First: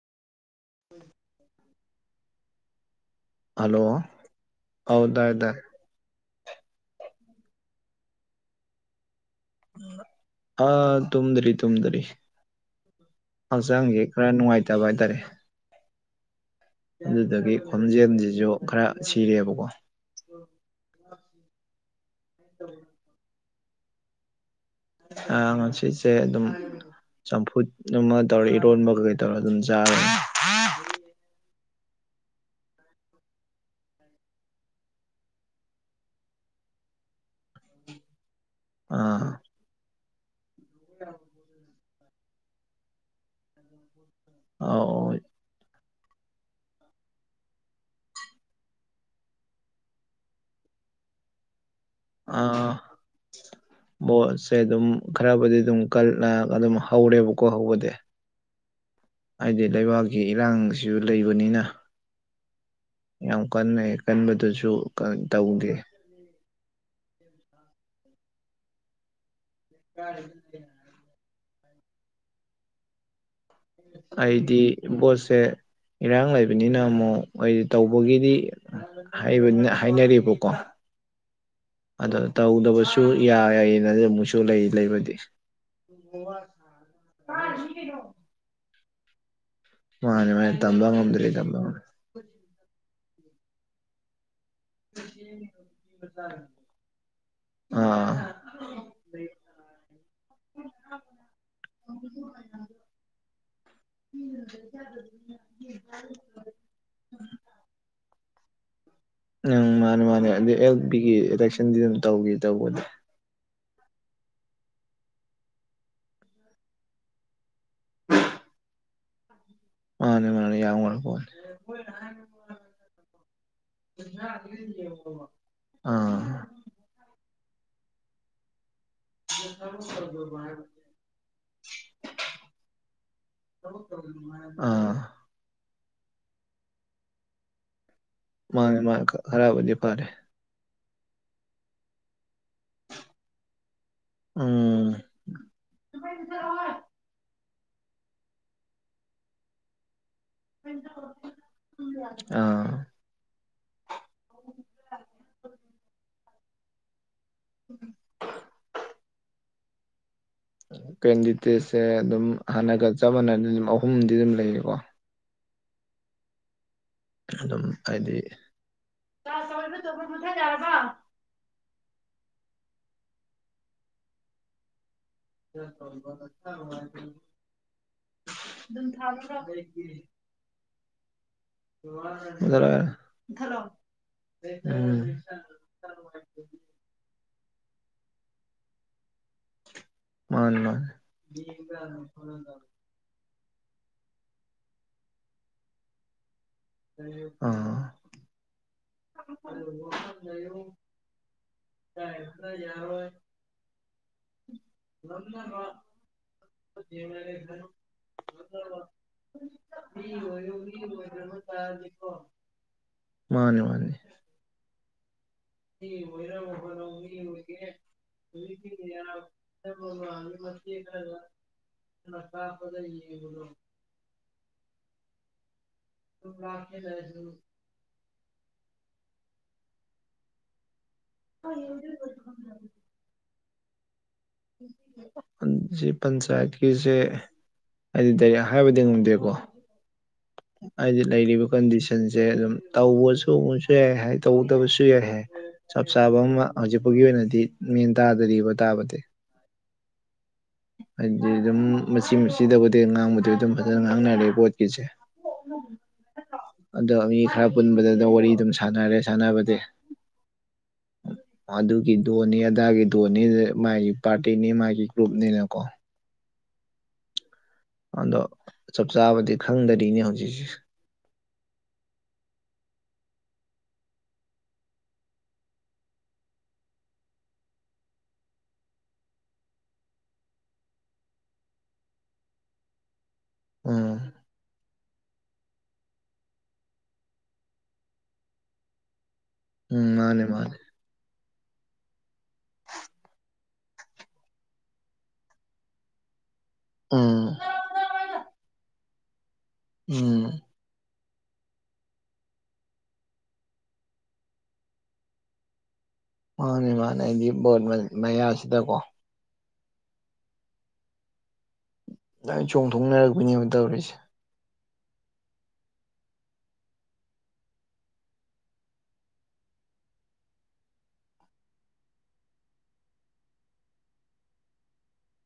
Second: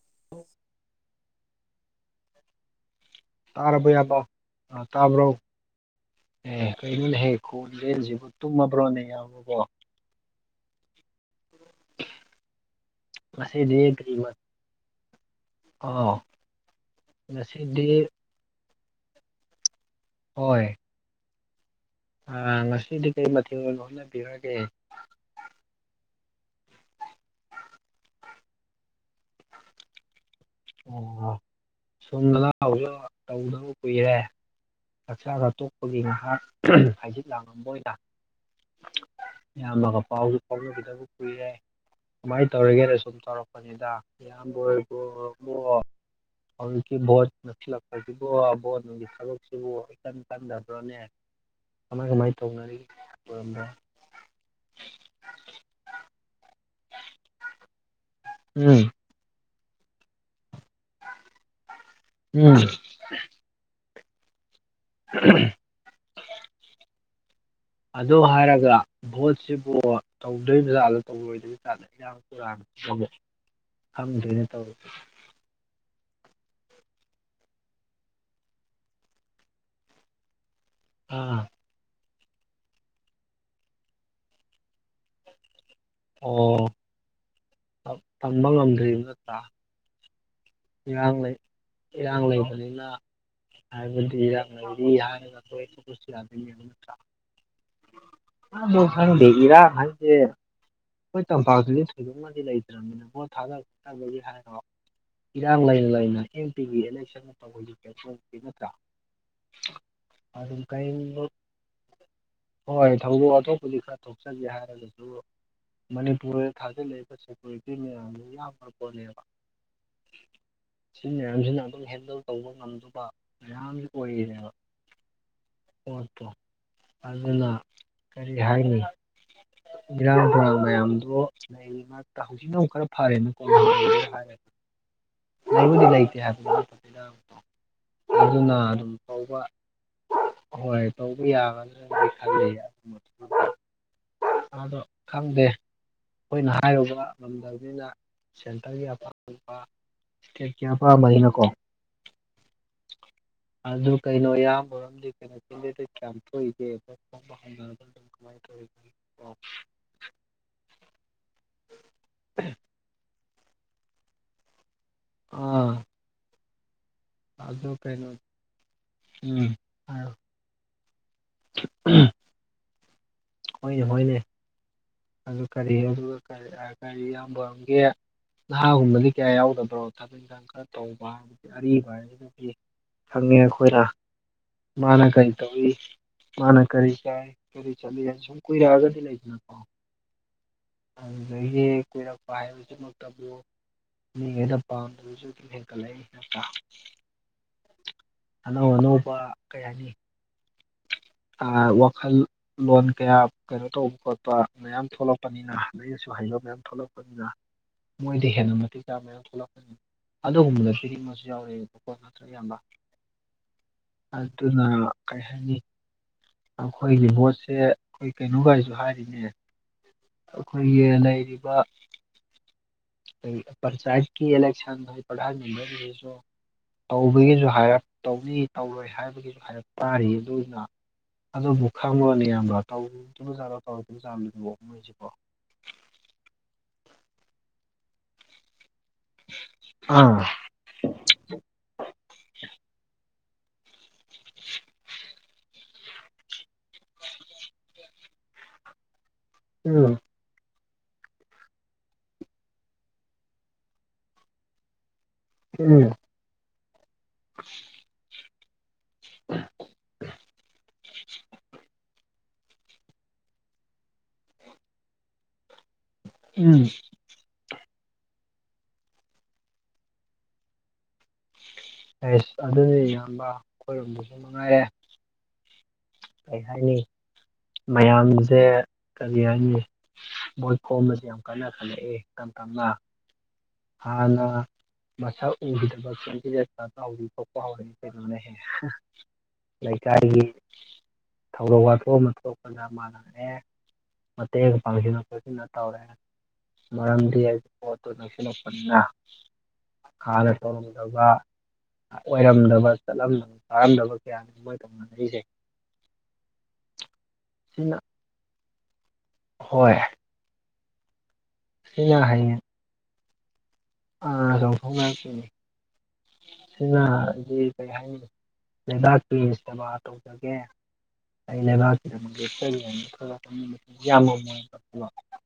[inaudible] [inaudible] ꯇꯥꯔꯕꯣ ꯍꯜꯂꯣ ꯏꯌꯥꯝꯕꯥ ꯑꯥ ꯑꯧ ꯇꯥꯕ꯭ꯔꯣ ꯇꯥꯔꯦ ꯇꯥꯔꯦ ꯑꯦ ꯀꯔꯤꯅꯣꯅꯦꯍꯦ ꯈꯣꯟꯖꯦꯜꯖꯤꯕꯣ ꯇꯨꯝꯃꯕ꯭ꯔꯣꯅꯦ ꯏꯌꯥꯝꯕꯕꯣ ꯑꯥ ꯇꯨꯝꯗꯔꯤ ꯇꯨꯝꯗꯔꯤ ꯉꯁꯤꯗꯤ ꯍꯛꯆꯥꯡꯖꯦ ꯀꯔꯤ ꯈꯔ ꯅꯨꯡꯉꯥꯏꯇꯕ ꯍꯥꯏꯇꯥꯔꯦ ꯑꯥꯎ ꯑꯗꯨꯗꯒꯤ ꯉꯁꯤꯗꯤ ꯈꯣꯟꯖꯦꯜꯖꯤꯖꯨ ꯈꯔ ꯁꯤꯔꯦꯕꯀꯣ ꯍꯣꯏ ꯑꯥ ꯉꯁꯤꯗꯤ ꯀꯩ ꯃꯊꯦꯜ ꯑꯣꯏꯅ ꯍꯣꯠꯅꯕꯤꯔꯒꯦ ꯑꯥ ꯉꯁꯤꯁꯦ ꯑꯗꯨꯝ ꯆꯝꯐꯨꯠ ꯑꯃꯥ ꯇꯧꯔꯦ ꯏꯔꯣꯟꯕ ꯒꯩꯀꯩ ꯇꯧꯔ ꯑꯗꯨꯝ ꯆꯥꯔꯦ ꯑꯣ ꯁꯣꯝꯗꯥ ꯂꯛ ꯑꯖꯨ ꯇꯧꯗꯕ ꯀꯨꯏꯔꯦ ꯆꯛꯆꯥꯒ ꯇꯣꯛꯄꯒꯤ ꯉꯍꯥꯛ ꯍꯪꯖꯤꯠ ꯂꯥꯡꯉꯝꯕ ꯑꯣꯏꯅ ꯑꯥ ꯏꯌꯥꯝꯕꯒ ꯄꯥꯎꯖꯨ ꯐꯥꯎꯅꯈꯤꯗꯕ ꯀꯨꯏꯔꯦ ꯀꯃꯥꯏ ꯇꯧꯔꯤꯒꯦꯅ ꯁꯨꯝ ꯇꯧꯔꯛ ꯄꯅꯤꯗ ꯑꯧ [unintelligible] ꯍꯧꯖꯤꯛꯀꯤ ꯕꯣꯠ ꯅꯛꯁꯤꯜꯂꯛꯄꯁꯤꯕꯨ ꯕꯣꯠ ꯅꯨꯡꯒꯤ ꯊꯕꯛꯁꯤꯕꯨ ꯏꯀꯟ ꯀꯟꯗꯕ꯭ꯔꯅꯦ ꯀꯃꯥꯏ ꯀꯃꯥꯏ ꯇꯧꯅꯔꯤ ꯑꯥ [unintelligible] ꯕꯣꯠꯁꯦ ꯑꯗꯨꯝ ꯈꯔꯕꯨꯗꯤ ꯑꯗꯨꯝ ꯀꯜ ꯑꯥ ꯑꯗꯨꯝ ꯍꯧꯔꯦꯕꯀꯣ ꯍꯧꯕꯗꯤ ꯎꯝ ꯍꯥꯏꯗꯤ ꯂꯩꯕꯥꯛꯀꯤ ꯏꯔꯥꯡꯁꯨ ꯂꯩꯕꯅꯤꯅ ꯎꯝ ꯌꯥꯝ ꯀꯟꯅ ꯍꯦꯛ ꯀꯟꯕꯗꯨꯖꯨ ꯀꯥ ꯇꯧꯗꯦ [inaudible] ꯑꯗꯨ ꯍꯥꯏꯔꯒ ꯚꯣꯠꯁꯤꯕꯨ ꯇꯧꯗꯣꯏꯕꯖꯠꯂ ꯇꯧꯔꯣꯏꯗꯣꯏ [unintelligible] ꯑꯩꯗꯤ ꯚꯣꯠꯁꯦ ꯏꯔꯥꯡ ꯂꯩꯕꯅꯤꯅ ꯑꯃꯨꯛ ꯃꯣꯏꯗꯤ ꯇꯧꯕꯒꯤꯗꯤ ꯍꯩꯕꯅꯤꯅ ꯍꯥꯏꯅꯔꯤꯕꯀꯣ ꯑꯥ ꯑꯗ ꯇꯧꯗꯕꯁꯨ ꯌꯥꯏꯌꯦꯅ ꯑꯃꯨꯛꯁꯨ ꯂꯩ ꯂꯩꯕꯗꯤ ꯑꯣ ꯑꯞ ꯇꯝꯕ ꯉꯝꯗ꯭ꯔꯤꯝ ꯅꯠꯇ꯭ꯔꯥ ꯃꯥꯟꯅꯦ ꯃꯥꯅꯦ ꯇꯝꯕ ꯏꯔꯥꯡ ꯉꯝꯗ꯭ꯔꯦ ꯂꯩ ꯇꯝꯕ ꯉꯝꯗ꯭ꯔꯦ ꯏꯔꯥꯡ ꯂꯩꯕꯅꯤꯅ ꯍꯥꯏꯕꯗꯤ ꯏꯔꯥꯡ ꯂꯩꯔꯤ ꯍꯥꯏꯔꯒ [unintelligible] ꯅꯠꯇ꯭ꯔ ꯑꯥ ꯑꯥ ꯃꯣꯏ ꯈꯪꯗꯦ ꯏꯔꯥꯡ ꯍꯥꯏꯖꯦ ꯈꯣꯏ ꯇꯝꯄꯥꯛꯇꯗꯤ ꯊꯣꯏꯗꯣꯛꯅꯗꯤ ꯂꯩꯇ꯭ꯔꯝꯅꯤꯅ ꯕꯣꯠ ꯊꯥꯗ ꯇꯟꯕꯒꯤ ꯍꯥꯏꯔꯣ ꯏꯔꯥ ꯔꯥꯡ ꯂꯩꯅ ꯂꯩꯅ ꯑꯦꯝ ꯄꯤꯒꯤ ꯑꯦꯂꯦꯛꯁꯟ ꯇꯧꯕꯒꯤ [unintelligible] ꯅꯠꯇ꯭ꯔ ꯎꯝ ꯃꯥꯅꯦ ꯃꯥꯅꯦ ꯑꯗꯨ ꯑꯦꯜ ꯄꯤꯒꯤ ꯀꯔꯤꯒꯨꯝꯕ ꯏꯂꯦꯛꯁꯟꯗꯤ ꯑꯗꯨꯝ ꯇꯧꯒꯤ ꯇꯧꯕꯗꯤ ꯍꯣꯏ ꯊꯧꯗꯣꯛ ꯋꯥꯇꯣꯛꯄꯨꯗꯤ ꯈꯔ ꯊꯣꯛꯆꯒꯦ ꯍꯥꯏꯔꯒꯖꯨ ꯃꯅꯤꯄꯨꯔꯗ ꯊꯥꯖꯤꯜꯂꯛꯏꯕ ꯁꯦꯀꯨꯔꯤꯇꯤ ꯃꯌꯥꯝꯗꯨ ꯌꯥꯝꯈ꯭ꯔ ꯄꯣꯠꯅꯦꯕ ꯃꯥꯅꯦ ꯃꯥꯅꯦ ꯌꯥꯝꯒ꯭ꯔ ꯁꯤ ꯃꯌꯥꯝꯖꯤꯅ ꯑꯗꯨꯝ ꯍꯦꯟꯗꯜ ꯇꯧꯕ ꯉꯝꯗꯨꯕ ꯃꯌꯥꯝꯖꯤ ꯑꯣꯏꯔꯤꯅꯦꯕ ꯑꯥ ꯄꯣꯠꯇꯣ ꯑꯗꯨꯅ ꯀꯔꯤ ꯍꯥꯏꯅꯤ ꯏꯔꯥꯡ ꯇꯨꯔꯥꯡ ꯃꯌꯥꯝꯗꯨ ꯂꯩ ꯃꯔꯛꯇ ꯍꯧꯖꯤꯛꯅꯃꯨꯛ ꯈꯔ ꯐꯔꯦꯅꯀꯣ [inaudible] ꯑꯥ ꯂꯩꯕꯨꯗꯤ ꯂꯩꯇꯦ [inaudible] ꯗ ꯑꯗꯨꯅ ꯃꯥꯅꯦ ꯑꯗꯨꯝ ꯃꯥꯅꯦ ꯍꯧꯕ ꯈꯔꯕꯨꯗꯤ ꯐꯔꯦ ꯍꯣꯏ ꯇꯧꯕ ꯌꯥꯒ꯭ꯔꯗꯗꯤ ꯈꯟꯂꯤ [unintelligible] ꯑꯗꯣ ꯎꯝ ꯈꯪꯗꯦ ꯈꯣꯏꯅ ꯍꯥꯏꯔꯨꯕ ꯉꯝꯗꯕꯅꯤꯅ ꯁꯦꯟꯇꯔꯒꯤ ꯑꯄꯥꯝꯕ ꯇꯤꯀꯦꯠ ꯀꯌꯥ ꯄꯥꯥꯝꯕ ꯑꯩꯅꯀꯣ ꯑꯥ ꯑꯗꯨ ꯀꯩꯅꯣ ꯏꯌꯥꯝꯕ ꯍꯣꯏꯔꯣꯝꯗꯤ ꯀꯩꯅꯣ ꯀꯦꯟꯗꯤꯗꯦꯠ ꯀꯌꯥꯝ ꯊꯣꯛꯏꯒꯦ [unintelligible] [inaudible] ꯀꯃꯥꯏ ꯇꯧꯔꯤ ꯑꯣ [unintelligible] ꯀꯦꯟꯗꯤꯗꯦꯠꯁꯦ ꯑꯗꯨꯝ ꯍꯥꯟꯅꯒ ꯆꯞ ꯃꯥꯟꯅꯅ ꯗꯨꯝ ꯑꯍꯨꯝꯗꯤ ꯗꯨꯝ ꯂꯩꯔꯦꯒꯣ ꯑꯥ ꯑꯗꯨꯝ ꯑꯗꯨ ꯀꯩꯅꯣ ꯍꯥꯏꯗꯤ ꯆꯥꯔꯖ ꯎꯝ ꯇꯧꯔꯤ [unintelligible] ꯃꯨꯊꯠ ꯌꯥꯔꯕ ꯎꯝ ꯍꯣꯏꯅꯦ ꯍꯣꯏꯅꯦ ꯑꯗꯨ ꯀꯔꯤ ꯑꯗꯨꯒ ꯀꯔꯤ [unintelligible] ꯏꯌꯥꯝꯕꯝꯒꯤ ꯅꯍꯥꯒꯨꯝꯕꯗꯤ ꯀꯌꯥ ꯌꯥꯎꯗꯕ꯭ꯔꯣ ꯊꯕꯛ ꯏꯟꯈꯥꯡ ꯈꯔ ꯇꯧꯕ ꯑꯔꯤꯕ ꯍꯥꯏꯖꯤꯅꯗꯤ ꯈꯪꯉꯦ ꯑꯩꯈꯣꯏꯅ ꯃꯥꯅ ꯎꯝ ꯀꯔꯤ ꯇꯧꯏ ꯃꯥꯅ ꯀꯔꯤ ꯀꯥꯏ ꯀꯔꯤ ꯆꯠꯂꯤ ꯍꯥꯏ ꯁꯨꯝ ꯀꯨꯢꯔꯛꯑꯒꯗꯤ ꯂꯩꯗꯅꯀꯣ ꯃꯥꯥꯅꯤ ꯃꯥꯅꯤ ꯑꯗꯨꯗꯒꯤ ꯀꯨꯏꯔꯛꯄ ꯍꯥꯏꯕꯖꯤꯃꯨꯛ ꯇꯕꯨ ꯃꯤꯉꯩꯅ ꯄꯥꯝꯗꯕꯖꯨ ꯗꯨꯝ ꯍꯦꯟꯀꯠꯂꯛꯏ ꯅꯠꯇ꯭ꯔꯥ ꯑꯥ ꯑꯅꯧ ꯑꯅꯧꯕ ꯀꯩ ꯍꯥꯏꯅꯤ [unintelligible] ꯑꯥ ꯋꯥꯈꯜꯂꯣꯟ ꯀꯌꯥ ꯀꯩꯅꯣ ꯇꯧꯕ ꯈꯣꯠꯄ ꯃꯌꯥꯝ ꯊꯣꯂꯛꯄꯅꯤꯅ ꯗꯒꯤ ꯁꯨ ꯍꯩꯕ ꯃꯌꯥꯝ ꯊꯣꯛꯂꯛꯄꯅꯤꯅ ꯕꯖꯦꯅꯔꯦꯁꯟ ꯃꯣꯏꯗ ꯀꯩꯅꯣ ꯍꯦꯟꯅ ꯇꯧꯔꯣ ꯃꯇꯤꯛ ꯆꯥꯕ ꯃꯌꯥꯝ ꯊꯣꯛꯂꯛꯄꯅꯤꯅ ꯃꯤ ꯑꯣꯢꯌꯨ ꯃꯤ ꯑꯗꯨꯒꯨꯝꯕꯗ ꯑꯃ ꯄꯤꯅꯤꯡꯕꯁꯨ ꯑꯣꯏꯗ꯭ꯔꯕ ꯌꯥꯎꯔꯛꯑꯦꯕꯀꯣ ꯇꯥꯔꯗꯤꯀꯣ ꯅꯠꯇ꯭ꯔ ꯏꯌꯥꯝꯕ ꯃꯥꯅꯦ ꯃꯥꯅꯦ ꯑꯗꯨꯅ ꯀꯩ ꯍꯥꯏꯅꯤ ꯃꯤ ꯑꯣꯏꯅꯕ ꯍꯣꯠꯅꯧ ꯑꯩꯈꯣꯏꯒꯤ ꯃꯤ ꯚꯣꯠꯁꯦ ꯑꯣꯏꯒꯦ ꯑꯩꯈꯣꯏ ꯍꯨꯖꯤꯛꯇꯤ ꯀꯩꯅꯣꯒꯥꯏꯁꯨ ꯃꯤꯌꯥꯝ ꯍꯥꯏꯔꯤꯅꯦ ꯑꯩꯈꯣꯏꯒꯤ ꯂꯩꯔꯤꯕ [unintelligible] ꯆꯥꯢꯠꯀꯤ ꯏꯂꯦꯛꯁꯟ ꯍꯣꯢ ꯄ꯭ꯔꯙꯥꯟ ꯒꯨꯝꯕꯩꯗꯨꯁꯨ ꯇꯧꯕꯒꯤꯖꯨ ꯍꯥꯏꯔꯛ ꯇꯧꯅꯤ ꯇꯧꯔꯣꯏ ꯍꯥꯏꯕꯒꯤꯖꯨ ꯍꯥꯢꯔꯞ ꯇꯥꯔꯤ ꯗꯨꯅ ꯑꯗꯨꯕꯨ ꯈꯪꯕꯔꯣꯅꯦ ꯢꯌꯥꯝꯕꯥ ꯇꯧꯗꯣꯕ ꯖꯥꯠꯂꯣ ꯇꯧꯔꯣꯢꯗꯣꯕ ꯖꯥꯠꯂꯕꯣ ꯃꯣꯏꯖꯤꯕꯣ ꯑꯟꯖꯤ ꯄꯟꯆꯥꯌꯠꯀꯤꯖꯦ ꯑꯩꯗꯤ ꯗꯥꯏꯔꯦꯛ ꯍꯥꯏꯕꯗꯤ ꯉꯝꯗꯦꯒꯣ ꯑꯥ ꯍꯥꯏꯗꯤ ꯂꯩꯔꯤꯕ ꯀꯟꯗꯤꯁꯟꯖꯦ ꯑꯗꯨꯝ ꯇꯧꯕꯁꯨ ꯑꯃꯨꯛꯁꯨ ꯌꯥꯏ ꯍꯥꯏ ꯇꯧꯗꯕꯁꯨ ꯌꯥꯏ ꯍꯥꯏ ꯆꯞ ꯆꯥꯕ ꯑꯃꯒ ꯍꯧꯖꯤꯛꯐꯥꯎꯒꯤ ꯑꯣꯏꯅꯗꯤ ꯃꯦꯟ ꯇꯥꯗꯔꯤꯕ ꯇꯥꯕꯗꯤ ꯎꯝ ꯍꯥꯏꯗꯤ ꯗꯨꯝ ꯃꯆꯤ ꯃꯆꯤꯗꯕꯨꯗꯤ ꯉꯥꯡꯕꯗꯤ ꯑꯗꯨꯝ ꯐꯖꯅ ꯉꯥꯡꯅꯔꯦ ꯕꯣꯠꯀꯤꯖꯦ ꯎꯝ ꯑꯗꯣ ꯃꯤ ꯈꯔ ꯄꯨꯟꯕꯗ ꯗꯨꯝ ꯋꯥꯔꯤ ꯗꯨꯝ ꯁꯥꯟꯅꯔꯦ ꯁꯥꯟꯅꯕꯗꯤ [inaudible] ꯑꯗꯨꯒꯤ ꯗꯣꯟꯅꯤ ꯑꯗꯥꯒꯤ ꯗꯣꯟꯅꯤ ꯑꯗ ꯃꯥꯒꯤ ꯄꯥꯔꯇꯤꯅꯤ ꯃꯥꯒꯤ ꯒ꯭ꯔꯨꯞꯅꯤꯅꯀꯣ ꯎꯝ ꯑꯗꯣ ꯆꯞ ꯆꯥꯕꯗꯤ ꯈꯪꯗꯔꯤꯅꯦ ꯍꯧꯖꯤꯛꯁꯤ ꯑꯩꯁ ꯑꯗꯨꯅꯤ ꯏꯌꯥꯝꯕ ꯈꯣꯏꯔꯣꯝꯗꯖꯨ ꯃꯉꯥꯏꯔꯦ ꯀꯩ ꯍꯥꯏꯅꯤ ꯃꯌꯥꯝꯖꯦ ꯀꯔꯤ ꯍꯥꯏꯅꯤ ꯕꯣꯠ ꯈꯣꯝꯕꯖꯦ ꯌꯥꯝ ꯀꯥꯟꯅ ꯈꯜꯂꯛꯑꯦ ꯇꯝ ꯇꯞꯅ ꯎꯝ ꯍꯥꯟꯅ ꯃꯁꯛ ꯎꯈꯤꯗꯕ ꯀꯦꯟꯗꯤꯗꯦꯠ [unintelligible] ꯊꯣꯛꯄ ꯍꯧꯔꯛꯏ ꯀꯩꯅꯣꯅꯦ ꯍꯦ ꯎꯝ ꯂꯩꯀꯥꯏꯒꯤ ꯃꯥꯅꯦ ꯃꯥꯅꯦ ꯊꯧꯗꯣꯛ ꯋꯥꯊꯣꯛ ꯑꯃ ꯊꯣꯛꯄꯗ ꯃꯥꯅ ꯃꯇꯦꯡ ꯄꯥꯡꯖꯤꯜꯂꯛꯄꯖꯤꯅ ꯇꯧꯔꯦ ꯃꯔꯝꯗꯤ ꯎꯝ ꯕꯣꯠꯇꯣ ꯅꯛꯁꯤꯜꯂꯛꯄꯅꯤꯅ ꯍꯥꯟꯅ ꯎꯝ ꯇꯧꯔꯝꯗꯕ ꯑꯣꯏꯔꯝꯗꯕ ꯆꯠꯂꯝꯗꯕ ꯆꯥꯔꯝꯗꯕ ꯀꯌꯥꯅꯤ ꯃꯣꯏꯅ ꯇꯧꯅꯔꯛꯢꯁꯦ ꯃꯥꯅꯦ ꯃꯥꯅꯦ ꯑꯩꯗꯤ ꯕꯣꯠ ꯁꯤꯅ ꯃꯌꯥꯁꯤꯗꯀꯣ ꯍꯣꯏ ꯢꯌꯥ ꯍꯥꯏꯌꯦ ꯂꯣꯏ ꯆꯣꯡꯊꯣꯛꯅꯔꯛꯄꯤꯅꯦꯕ ꯇꯧꯔꯤꯁꯦ ꯑꯥ ꯆꯣꯡꯊꯣꯛꯅꯔꯛꯄꯤꯅꯦ ꯁꯤꯅꯗꯤ ꯀꯩ ꯍꯥꯏꯅꯤ ꯂꯩꯕꯥꯛꯀꯤ ꯁꯦꯕꯥ ꯇꯧꯖꯒꯦ [unintelligible]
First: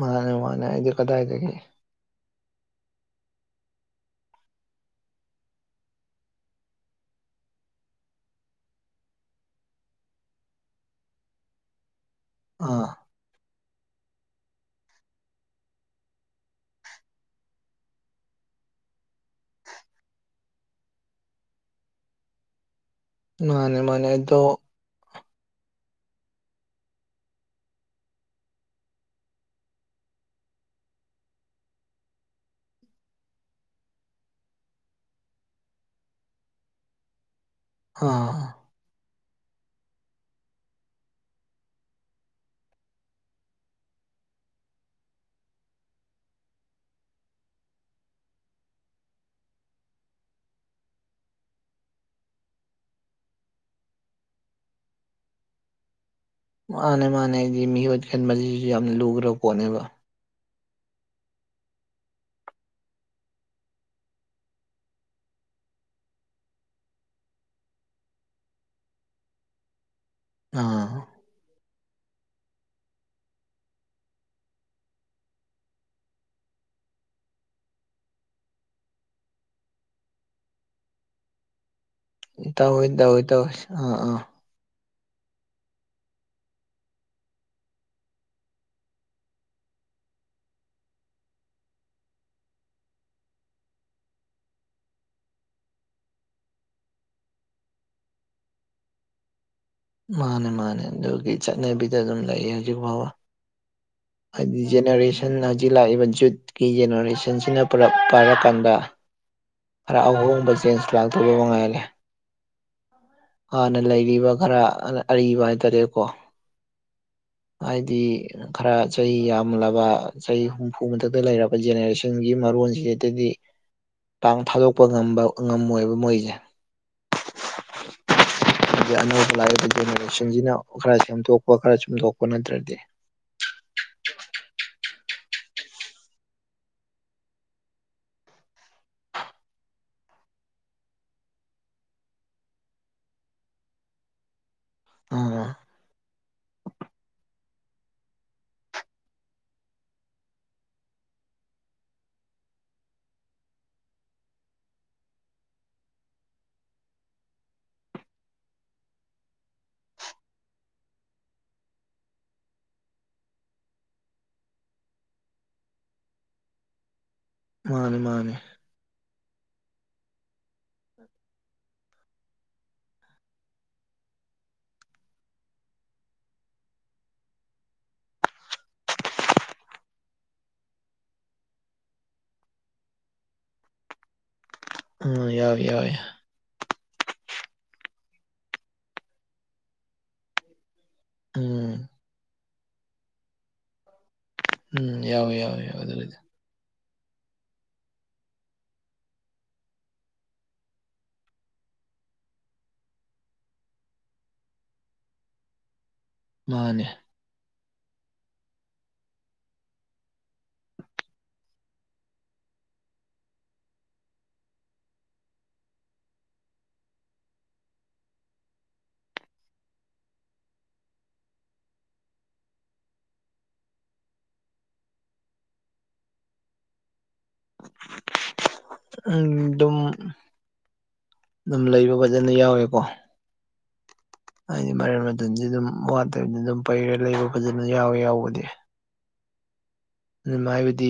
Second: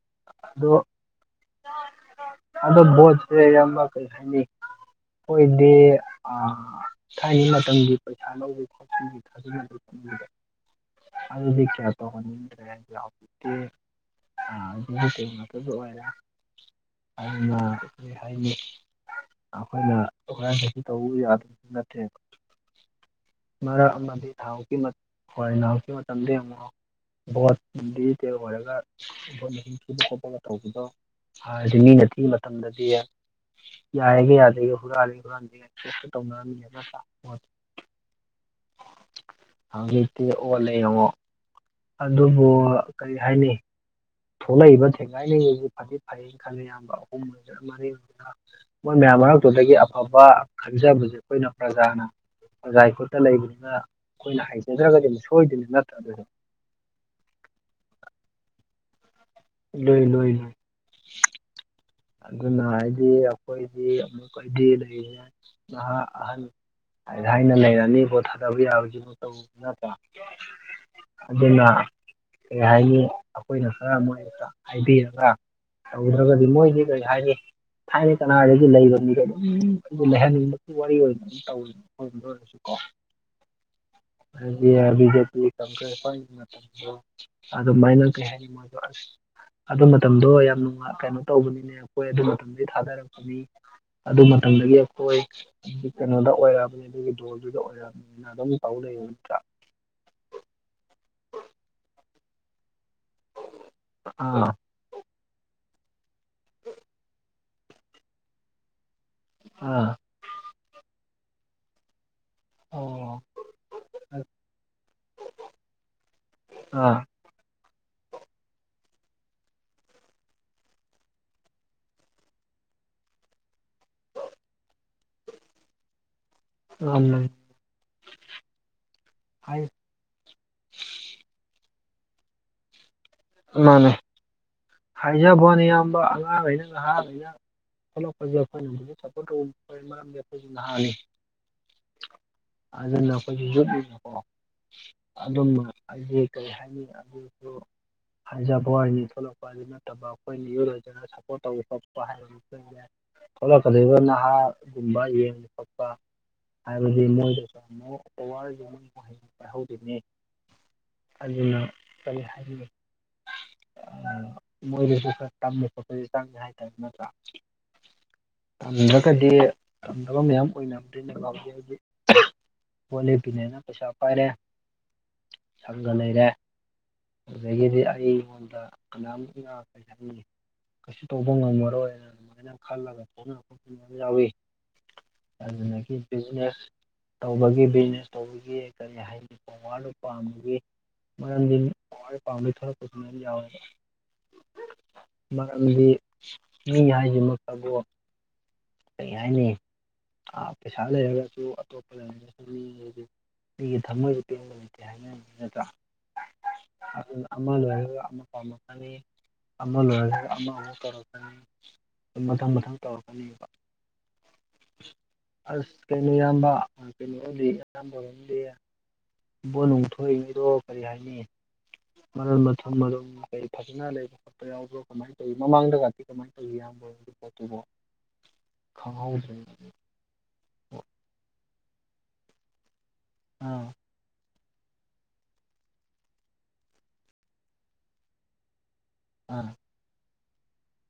ꯃꯥꯅꯦ ꯃꯥꯅꯦ ꯑꯗꯣ ꯑꯩꯗꯤ ꯀꯗꯥꯢꯗꯒꯤ ꯑꯗꯣ ꯕꯣꯠꯁꯦ ꯢꯌꯥꯝꯕ ꯀꯩ ꯍꯥꯏꯅꯤ ꯑꯣꯏꯗꯤ ꯑꯥ ꯊꯥꯏꯅꯩ ꯃꯇꯝꯒꯤ ꯄꯩꯁꯥ ꯂꯧ ꯑꯗꯨꯗꯤ ꯀꯌꯥ ꯇꯧꯍꯟꯅꯤꯡ ꯑꯥ [unintelligible] ꯑꯗꯨꯅ ꯀꯩ ꯍꯥꯏꯅꯤ [unintelligible] ꯃꯥꯅꯦ ꯃꯥꯅꯦ ꯑꯩꯗꯣ [unintelligible] ꯚꯣꯠ ꯗꯤꯖꯤꯇꯦꯜ ꯑꯣꯏꯔꯒ ꯚꯣꯠ ꯃꯁꯤꯡ ꯊꯤꯕ ꯈꯣꯠꯄꯒ ꯇꯧꯕꯗꯣ ꯍꯥꯟꯅꯗꯤ ꯃꯤꯅ ꯊꯤ ꯃꯇꯝꯗꯗꯤ ꯌꯥꯏꯌꯦꯒ ꯌꯥꯗꯦꯒꯦ ꯍꯨꯔꯜꯂꯤꯒ ꯍꯨꯔꯥꯟꯗꯦ [unintelligible] ꯑꯥ ꯍꯧꯖꯤꯛꯇꯤ ꯑꯣꯜꯂꯦ ꯌꯦꯡꯉꯣ ꯑꯗꯨꯕꯨ ꯀꯩ ꯍꯥꯏꯅꯤ ꯊꯣꯛꯂꯛꯏꯕ ꯊꯦꯡꯒꯥꯏꯅꯒꯤꯕ ꯐꯗꯤ ꯐꯩꯌꯦꯅ ꯈꯜꯂꯦ ꯢꯌꯥꯝꯕ ꯑꯍꯨꯝ ꯑꯣꯏꯒꯦꯔ ꯃꯔꯤ ꯑꯣꯏꯒꯦꯔ ꯃꯣꯏ ꯃꯌꯥꯝ ꯃꯔꯛꯇꯨꯗꯒꯤ ꯑꯐꯕ ꯈꯟꯖꯕꯁꯦ ꯑꯈꯣꯏꯅ ꯄ꯭ꯔꯥꯖꯥꯅ ꯄꯔ꯭ꯖꯥꯏ ꯈꯨꯠꯇ ꯂꯩꯕꯅꯤꯅ ꯑꯈꯣꯏꯅ ꯍꯩꯖꯗ꯭ꯔꯒꯗꯤ ꯑꯗꯨꯝ ꯁꯣꯏꯗꯣꯏꯅꯤ ꯅꯠꯇ꯭ꯔ ꯑꯗꯨꯗꯤ ꯃꯥꯅꯦ ꯃꯥꯅꯦ ꯍꯥꯢꯗꯤ ꯃꯤꯍꯨꯠ ꯈꯟꯕꯁꯤꯁꯨ ꯌꯥꯝꯅ ꯂꯨꯒ꯭ꯔꯥ ꯂꯨꯢ ꯂꯨꯏ ꯂꯨꯏ ꯑꯗꯨꯅ ꯍꯥꯏꯗꯤ ꯑꯈꯣꯏꯗꯤ ꯑꯃꯨꯛꯀꯗꯤ ꯂꯩꯔꯦ ꯅꯍꯥ ꯑꯍꯟ ꯂꯩꯔꯅꯤ ꯕꯣꯠ ꯊꯥꯗꯕ ꯌꯥꯕꯒꯤ ꯃꯥꯇꯧ ꯅꯠꯇ꯭ꯔꯥ ꯑꯥ ꯑꯗꯨꯅ ꯀꯩ ꯍꯥꯏꯅꯤ ꯑꯈꯣꯏꯅ ꯈꯔ ꯃꯣꯏꯅ ꯈꯔ ꯍꯥꯏꯕꯤꯔꯒ ꯇꯧꯗ꯭ꯔꯒꯗꯤ ꯃꯣꯏꯗꯤ ꯀꯩ ꯍꯥꯏꯅꯤ ꯊꯥꯏꯅꯩ ꯀꯅꯥꯗꯒꯤ ꯂꯩꯕꯥꯃꯤꯗ ꯑꯗꯨꯝ ꯂꯩꯍꯟꯅꯤꯡꯕꯒꯤ ꯋꯥꯔꯤ ꯑꯣꯏꯅ ꯑꯗꯨꯝ ꯇꯧꯋꯤ ꯇꯧꯋꯤ ꯇꯧꯋꯤ ꯑꯥ ꯑꯥ ꯇꯧꯋꯤ [unintelligible] ꯑꯗꯨꯃꯥꯏꯅ ꯀꯩ ꯍꯥꯏꯅꯤ ꯃꯣꯢꯗꯣ ꯑꯁ ꯑꯗꯨ ꯃꯇꯝꯗꯣ ꯌꯥꯝ ꯅꯨꯡꯉꯥꯢ ꯀꯩꯅꯣ ꯇꯧꯕꯅꯤꯅꯦ ꯑꯈꯣꯢ ꯑꯗꯨ ꯃꯇꯝꯗꯩꯩ ꯊꯗꯥꯔꯀꯄꯥꯃꯤ ꯑꯗꯨ ꯃꯇꯝꯗꯒꯤ ꯑꯩꯈꯣꯏ ꯀꯩꯅꯣꯗ ꯑꯣꯏꯔꯛꯑꯕꯅꯤ ꯑꯗꯨꯒꯤ ꯗꯣꯜꯗꯨꯗ ꯑꯣꯏꯔꯛꯑꯕꯅꯤ ꯑꯗꯨꯅ ꯑꯗꯨꯝ ꯇꯧ ꯂꯩ ꯅꯠꯇ꯭ꯔꯥ ꯃꯥꯅꯦ ꯃꯥꯅꯦ ꯑꯗꯨꯒꯤ ꯆꯠꯅꯕꯤꯗ ꯑꯗꯨꯝ ꯂꯩꯌꯦ ꯍꯧꯖꯤꯛ ꯐꯥꯎꯕ ꯑꯥ ꯍꯥꯏꯗꯤ ꯖꯦꯅꯔꯦꯁꯟ ꯍꯧꯖꯤꯛ ꯂꯥꯛꯏꯕ ꯖꯨꯠꯀꯤ ꯖꯦꯅꯔꯦꯁꯟꯁꯤꯅ ꯄꯨꯂꯞ ꯄꯥꯏꯔꯀꯥꯟꯗ ꯑꯥ ꯈꯔ ꯑꯍꯣꯡꯕ ꯆꯦꯟꯁ ꯂꯥꯛꯇꯧꯕ ꯃꯉꯥꯏꯔꯦ ꯑꯣ ꯍꯥꯟꯅ ꯂꯩꯔꯤꯕ ꯈꯔ ꯑꯔꯤꯕ ꯍꯥꯏꯇꯥꯔꯦꯀꯣ ꯑꯥ ꯍꯥꯏꯗꯤ ꯈꯔ ꯆꯍꯤ ꯌꯥꯝꯂꯕ ꯆꯍꯤ ꯍꯨꯝꯐꯨ ꯃꯊꯛꯇ ꯂꯩꯔꯕ ꯖꯦꯅꯦꯔꯦꯁꯟꯒꯤ ꯃꯔꯣꯟꯁꯤꯗꯗꯤ ꯄꯥꯡ ꯊꯥꯗꯣꯛꯄ ꯉꯝꯕ ꯉꯝꯃꯣꯏꯕ ꯃꯣꯏꯖꯦ ꯉꯝ [unintelligible] ꯍꯥꯏꯗꯤ ꯑꯅꯧꯕ ꯂꯥꯛꯏꯕ ꯖꯦꯅꯦꯔꯦꯁꯟꯖꯤꯅ ꯈꯔ ꯁꯦꯝꯗꯣꯛꯄ ꯈꯔ ꯆꯨꯝꯗꯣꯛꯄ ꯅꯠꯇ꯭ꯔꯗꯤ ꯃꯥꯅꯦ ꯍꯥꯏꯖꯕ꯭ꯌꯥꯅꯦ ꯏꯌꯥꯝꯕ ꯑꯉꯥꯡꯒꯩꯅ ꯅꯍꯥ [unintelligible] ꯊꯣꯛꯂꯛꯄꯗ [unintelligible] ꯅꯍꯥꯟ ꯑꯗꯨꯅ ꯑꯈꯣꯏꯒꯤ ꯌꯨꯠꯀꯤ [unintelligible] ꯑꯥ ꯑꯗꯨꯝꯕ ꯍꯥꯏꯗꯤ ꯀꯩ ꯍꯥꯏꯅꯤ ꯑꯗꯨꯁꯨ ꯍꯥꯏꯖꯕꯋꯥꯅꯤ ꯊꯣꯛꯂꯛꯄ [unintelligible] ꯅꯠꯇꯕ ꯑꯩꯈꯣꯏ ꯃꯤꯌꯣꯏꯕꯖꯤꯅ ꯁꯞꯄꯣꯔꯠ ꯇꯧꯕ ꯈꯣꯠꯄ ꯍꯥꯏꯕ [unintelligible] ꯊꯣꯛꯂꯛꯀꯗꯧꯔꯤꯕ ꯅꯍꯥꯒꯨꯝꯕ ꯌꯦꯡꯕ ꯈꯣꯠꯄ ꯍꯥꯏꯕꯗꯤ ꯃꯣꯏꯗꯁꯨ ꯑꯃꯨꯛ ꯄꯋꯥꯔ ꯖꯤ ꯑꯃꯨꯛ ꯄꯥꯏꯍꯧꯗꯣꯏꯅꯤ ꯑꯩꯗꯨꯅꯅ ꯀꯩ ꯍꯥꯏꯅꯤ [unintelligible] ꯃꯣꯏꯗꯁꯨ ꯈꯔ ꯇꯝꯕ ꯈꯣꯠꯄꯗꯤ ꯆꯪꯉꯦ ꯍꯥꯏꯇꯥꯔꯦ ꯅꯠꯇ꯭ꯔꯥ ꯃꯥꯅꯤ ꯃꯥꯅꯤ ꯇꯝꯗ꯭ꯔꯒꯗꯤ ꯇꯝꯗꯕ ꯃꯌꯥꯝ ꯑꯣꯏꯅꯕ [unintelligible] ꯍꯧꯖꯤꯛ ꯍꯧꯖꯤꯛ ꯚꯣꯠ ꯂꯦꯄꯤꯅꯦꯅ ꯄꯩꯁꯥ ꯄꯥꯏꯔꯦ ꯁꯪꯒ ꯂꯩꯔꯦ ꯑꯗꯒꯤꯗꯤ ꯑꯩꯉꯣꯟꯗ ꯀꯅꯥꯝꯒꯤꯅ ꯀꯩ ꯍꯥꯏꯅꯤ ꯀꯩꯁꯨ ꯇꯧꯕ ꯉꯝꯃꯔꯣꯏꯅ ꯑꯗꯨꯃꯥꯏꯅ ꯈꯜꯂꯒ ꯊꯣꯛꯅ [unintelligible] ꯌꯥꯎꯏ ꯎꯝ ꯌꯥꯎꯋꯤ ꯌꯥꯎꯋꯤ ꯑꯗꯨꯗꯒꯤ ꯕꯤꯖꯤꯅꯦꯁ ꯇꯧꯕꯒꯤ ꯕꯤꯖꯤꯅꯦꯁ ꯇꯧꯕꯒꯤ ꯀꯔꯤ ꯍꯥꯏꯅꯤ ꯄꯥꯋꯔꯗꯣ ꯄꯥꯝꯕꯒꯤ ꯃꯔꯝꯗꯤ ꯎꯝ ꯄꯋꯥꯔ ꯄꯥꯝꯕꯩ ꯊꯣꯛꯂꯄꯁꯨ ꯃꯌꯥꯝ ꯌꯥꯎꯋꯦꯕ ꯎꯝ ꯌꯥꯎꯋꯤ ꯌꯥꯎꯋꯤ ꯃꯔꯝꯗꯤ ꯑꯗꯨꯕꯨꯗꯤ ꯃꯤ ꯍꯥꯏꯖꯤꯃꯛꯇꯕꯨ ꯀꯩ ꯍꯥꯏꯅꯤ ꯄꯩꯁꯥ ꯂꯩꯔꯒꯁꯨ ꯑꯇꯣꯞꯄꯗ ꯃꯤꯒꯤ [unintelligible] ꯅꯨꯄꯤꯒꯤ ꯊꯃꯣꯏꯁꯦ ꯄꯦꯟꯕ ꯂꯩꯇꯦ ꯍꯥꯏꯅꯔꯤ ꯅꯠꯇ꯭ꯔꯥ ꯃꯥꯅꯤ ꯗꯨꯅ ꯑꯃ ꯂꯣꯏꯔꯒ ꯑꯃꯃꯨꯛ ꯄꯥꯝꯃꯛꯀꯅꯤ ꯑꯃ ꯂꯣꯏꯔ ꯑꯃ ꯃꯨꯛ ꯇꯧꯔꯛꯀꯅꯤ ꯃꯊꯪ ꯃꯊꯪ ꯇꯧꯔꯛꯀꯅꯦꯕ ꯑꯁ ꯀꯩꯅꯣ ꯏꯌꯥꯝꯕ ꯀꯩꯅꯣꯗꯤ ꯑꯌꯥꯝꯕꯔꯣꯝꯗꯤ ꯚꯣꯠ ꯅꯨꯡ ꯊꯣꯛꯏꯒꯩꯗꯣ ꯀꯔꯤ ꯍꯥꯏꯅꯤ ꯃꯔꯟ ꯃꯊꯨꯝ ꯃꯌꯨꯝ ꯃꯀꯩ ꯐꯖꯅ ꯂꯩꯕ ꯌꯥꯎꯕ꯭ꯔꯣ ꯀꯃꯥꯏ ꯇꯧꯋꯤ ꯃꯃꯥꯡꯗꯒꯗꯤ ꯀꯃꯥꯏꯟ ꯇꯧꯏ [unintelligible] [unintelligible] ꯈꯪꯍꯧꯗ꯭ꯔꯦ ꯑꯗꯨꯝ ꯑꯗꯨꯝ ꯂꯩꯕ ꯐꯖꯅ ꯌꯥꯎꯋꯦꯀꯣ ꯑꯪ ꯍꯥꯏꯗꯤ ꯃꯔꯟ ꯃꯊꯨꯝꯁꯤꯗꯨꯝ ꯋꯥꯠꯇꯕꯗ ꯑꯗꯨꯝ ꯄꯩꯔ ꯂꯩꯕ ꯐꯖꯅ ꯌꯥꯎꯋꯦ ꯌꯥꯎꯕꯗꯤ ꯑꯥ ꯑꯗꯨꯝ ꯍꯥꯏꯕꯗꯤ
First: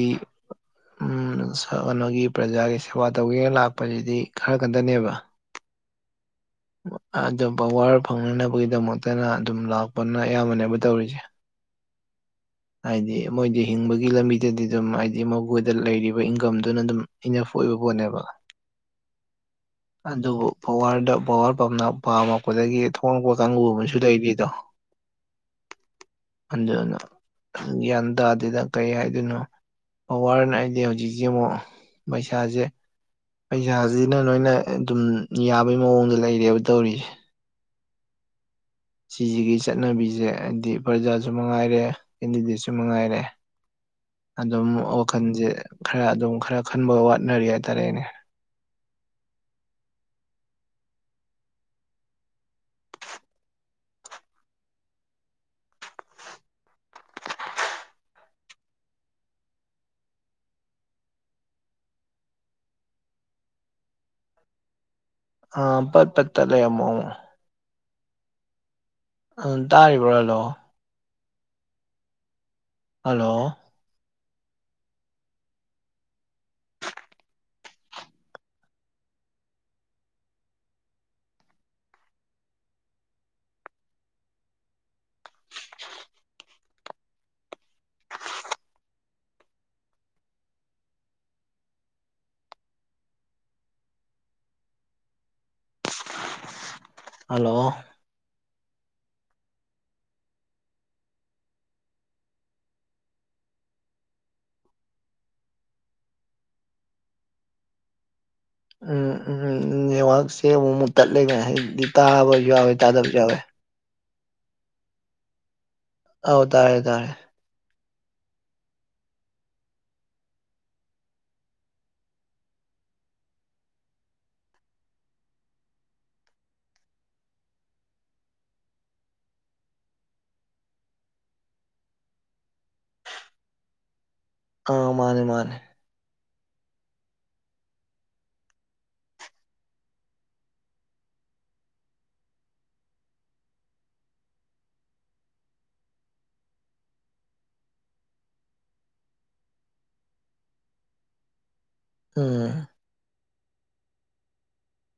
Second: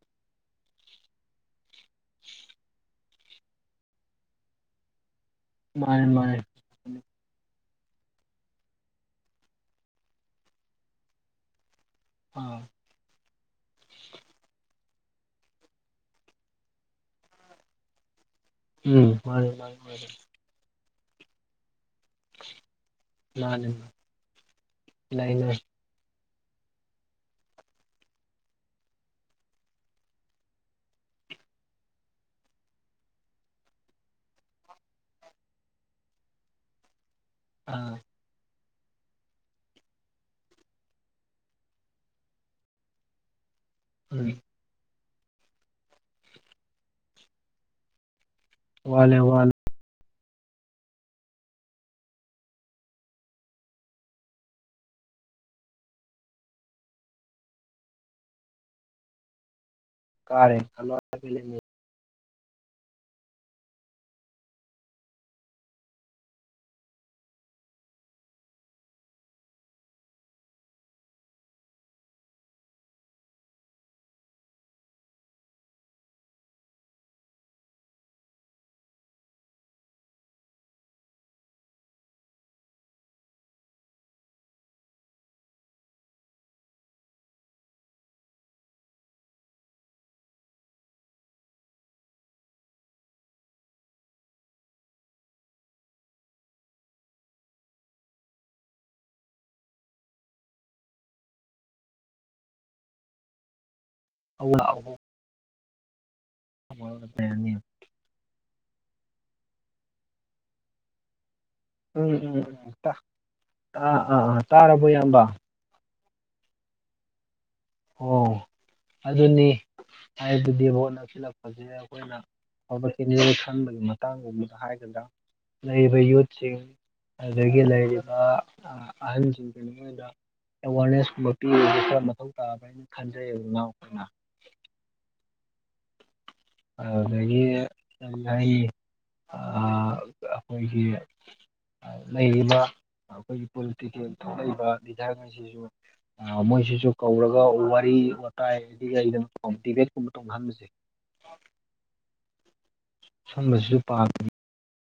ꯎꯝ [unintelligible] ꯀꯅꯣꯒꯤ ꯄ꯭ꯔꯖꯥꯒꯤ ꯁꯦ ꯕꯥ ꯇꯧꯒꯦꯅ ꯂꯥꯛꯄꯁꯤꯗꯤ ꯈꯔ ꯈꯠꯇꯅꯦꯕ ꯃꯥꯅꯤ ꯃꯥꯅꯤ ꯑꯗꯨꯝ ꯄꯋꯥꯔ ꯐꯪꯅꯅꯕꯒꯤꯗꯃꯛꯇꯅ ꯑꯗꯨꯝ ꯂꯥꯛꯄꯅ ꯑꯌꯥꯝꯕꯅꯦꯕ ꯇꯧꯔꯤꯁꯦ ꯑꯥ ꯍꯥꯏꯗꯤ ꯃꯣꯏꯗꯤ ꯍꯤꯡꯕꯒꯤ ꯂꯝꯕꯤꯗꯗꯤ ꯑꯗꯨꯝ ꯍꯥꯏꯗꯤ ꯃꯕꯣꯍꯣꯏꯗ ꯂꯩꯔꯤꯕ ꯏꯟꯀꯝꯗꯨꯅ ꯑꯗꯨꯝ ꯏꯅꯥꯞꯐ ꯑꯣꯏꯕ ꯄꯣꯠꯅꯦꯕ ꯎꯝ ꯃꯥꯅꯦ ꯃꯥꯅꯦ ꯃꯥꯅꯦ ꯑꯗꯨꯕꯨ ꯄꯋꯥꯔꯗ ꯄꯋꯥꯔ ꯄꯝꯅ ꯄꯥꯝꯃꯛꯄꯗꯒꯤ ꯊꯣꯛꯂꯛꯄ ꯀꯥꯡꯕꯨ ꯃꯥꯅꯦ ꯑꯃꯁꯨ ꯂꯩꯔꯤꯗꯣ ꯂꯩ ꯂꯩ ꯑꯗꯨꯅ ꯒ꯭ꯌꯥꯟ ꯇꯥꯗꯦꯗ ꯀꯩ ꯍꯥꯏꯗꯣꯏꯅꯣ ꯄꯋꯥꯔꯅ ꯑꯩꯗꯤ ꯍꯧꯖꯤꯛꯁꯦ ꯑꯃꯨꯛ ꯄꯩꯁꯥꯖꯦ ꯄꯩꯁꯥꯖꯤꯅ ꯂꯣꯏꯅ ꯑꯗꯨꯝ ꯌꯥꯕꯩ ꯃꯑꯣꯡꯗ ꯂꯩꯔꯦꯕ ꯇꯧꯔꯤꯖꯦ ꯑꯥ ꯁꯤꯖꯤꯒꯤ ꯆꯠꯅꯕꯤꯖꯦ ꯍꯥꯏꯕꯗꯤ ꯄ꯭ꯔꯖꯥꯁꯨ ꯃꯉꯥꯏꯔꯦ ꯀꯦꯟꯗꯤꯗꯦꯠꯁꯨ ꯃꯉꯥꯏꯔꯦ [unintelligible] ꯑꯗꯨꯝ ꯋꯥꯈꯜꯖꯦ ꯈꯔ ꯑꯗꯨꯝ ꯈꯔ ꯈꯟꯕ ꯋꯥꯠꯅꯔꯤ ꯍꯥꯏꯇꯥꯔꯦꯅꯦ ꯋꯥꯠꯂꯦ ꯋꯥꯠꯂꯦ ꯀꯥꯔꯦ ꯈꯟꯂꯣ ꯑꯗꯨꯗꯩ ꯑꯥ ꯄꯠ ꯄꯠ ꯇꯠꯂꯦ ꯑꯃꯨꯛ ꯑꯃꯨꯛ ꯑꯥ ꯇꯥꯔꯤꯕ꯭ꯔꯥ ꯍꯜꯂꯣ ꯍꯜꯂꯣ ꯍꯜꯂꯣ [unintelligible] [unintelligible] ꯎꯝ ꯎꯝ ꯅꯦꯠꯋꯥꯛꯁꯦ ꯑꯃꯨꯛ ꯃꯨꯛ ꯇꯠꯂꯦꯅꯦ ꯍꯥꯏꯗꯤ ꯎꯝ ꯎꯝ ꯇꯥꯕꯁꯨ ꯎꯝ ꯌꯥꯎꯋꯦ ꯇꯥꯗꯕꯁꯨ ꯌꯥꯎꯋꯦ ꯇꯥ ꯑꯥ ꯑꯥ ꯇꯥꯔꯕꯣ ꯏꯌꯥꯝꯕ ꯑꯧ ꯇꯥꯔꯦ ꯇꯥꯔꯦ ꯑꯣ ꯑꯗꯨꯅꯤ ꯍꯥꯏꯕꯗꯤ ꯚꯣꯠ ꯅꯛꯁꯤꯜꯂꯛꯄꯁꯦ ꯑꯩꯈꯣꯏ ꯑꯩꯅ ꯑꯐꯕ ꯀꯦꯟꯗꯤꯗꯦꯠ ꯈꯟꯕꯒꯤ ꯃꯇꯥꯡꯒꯨꯝꯕꯗ ꯍꯥꯏꯒꯗ꯭ꯔꯥ ꯂꯩꯔꯤꯕ ꯌꯨꯠꯁꯤꯡ ꯑꯗꯒꯤ ꯂꯩꯔꯤꯕ ꯑꯍꯟꯖꯤꯡ ꯀꯩꯅꯣ ꯑꯦꯋꯥꯔꯅꯦꯁ ꯀꯨꯝꯕ ꯄꯤꯕꯖꯦ ꯈꯔ ꯃꯊꯧ ꯇꯥꯕ꯭ꯔ ꯍꯥꯏꯅ ꯈꯟꯖꯩꯌꯦꯕ ꯏꯅꯥꯎ ꯑꯩꯈꯣꯏꯅ ꯑꯥ ꯃꯥꯟꯅꯦ ꯃꯥꯟꯅꯦ ꯑꯗꯒꯤ ꯑꯩ ꯑꯥ ꯑꯈꯣꯏꯒꯤ ꯂꯩꯔꯤꯕ ꯑꯩꯈꯣꯏꯒꯤ ꯄꯣꯂꯤꯇꯤꯀꯦꯜ ꯊꯣꯛꯂꯛꯏꯕ ꯂꯤꯗꯔꯉꯩꯖꯤꯖꯨ ꯑꯦ ꯃꯣꯏꯁꯤꯁꯨ ꯀꯧꯔꯒ ꯋꯥꯔꯤ ꯋꯥꯇꯥꯏꯗꯤ ꯂꯩꯗꯅꯀꯣ ꯃꯣꯇꯤꯚꯦꯠꯀꯨꯝꯕ ꯇꯧꯅꯍꯟꯕꯖꯦ ꯎꯝ ꯁꯨꯝꯕꯁꯤꯁꯨ ꯄꯥꯝꯃꯤ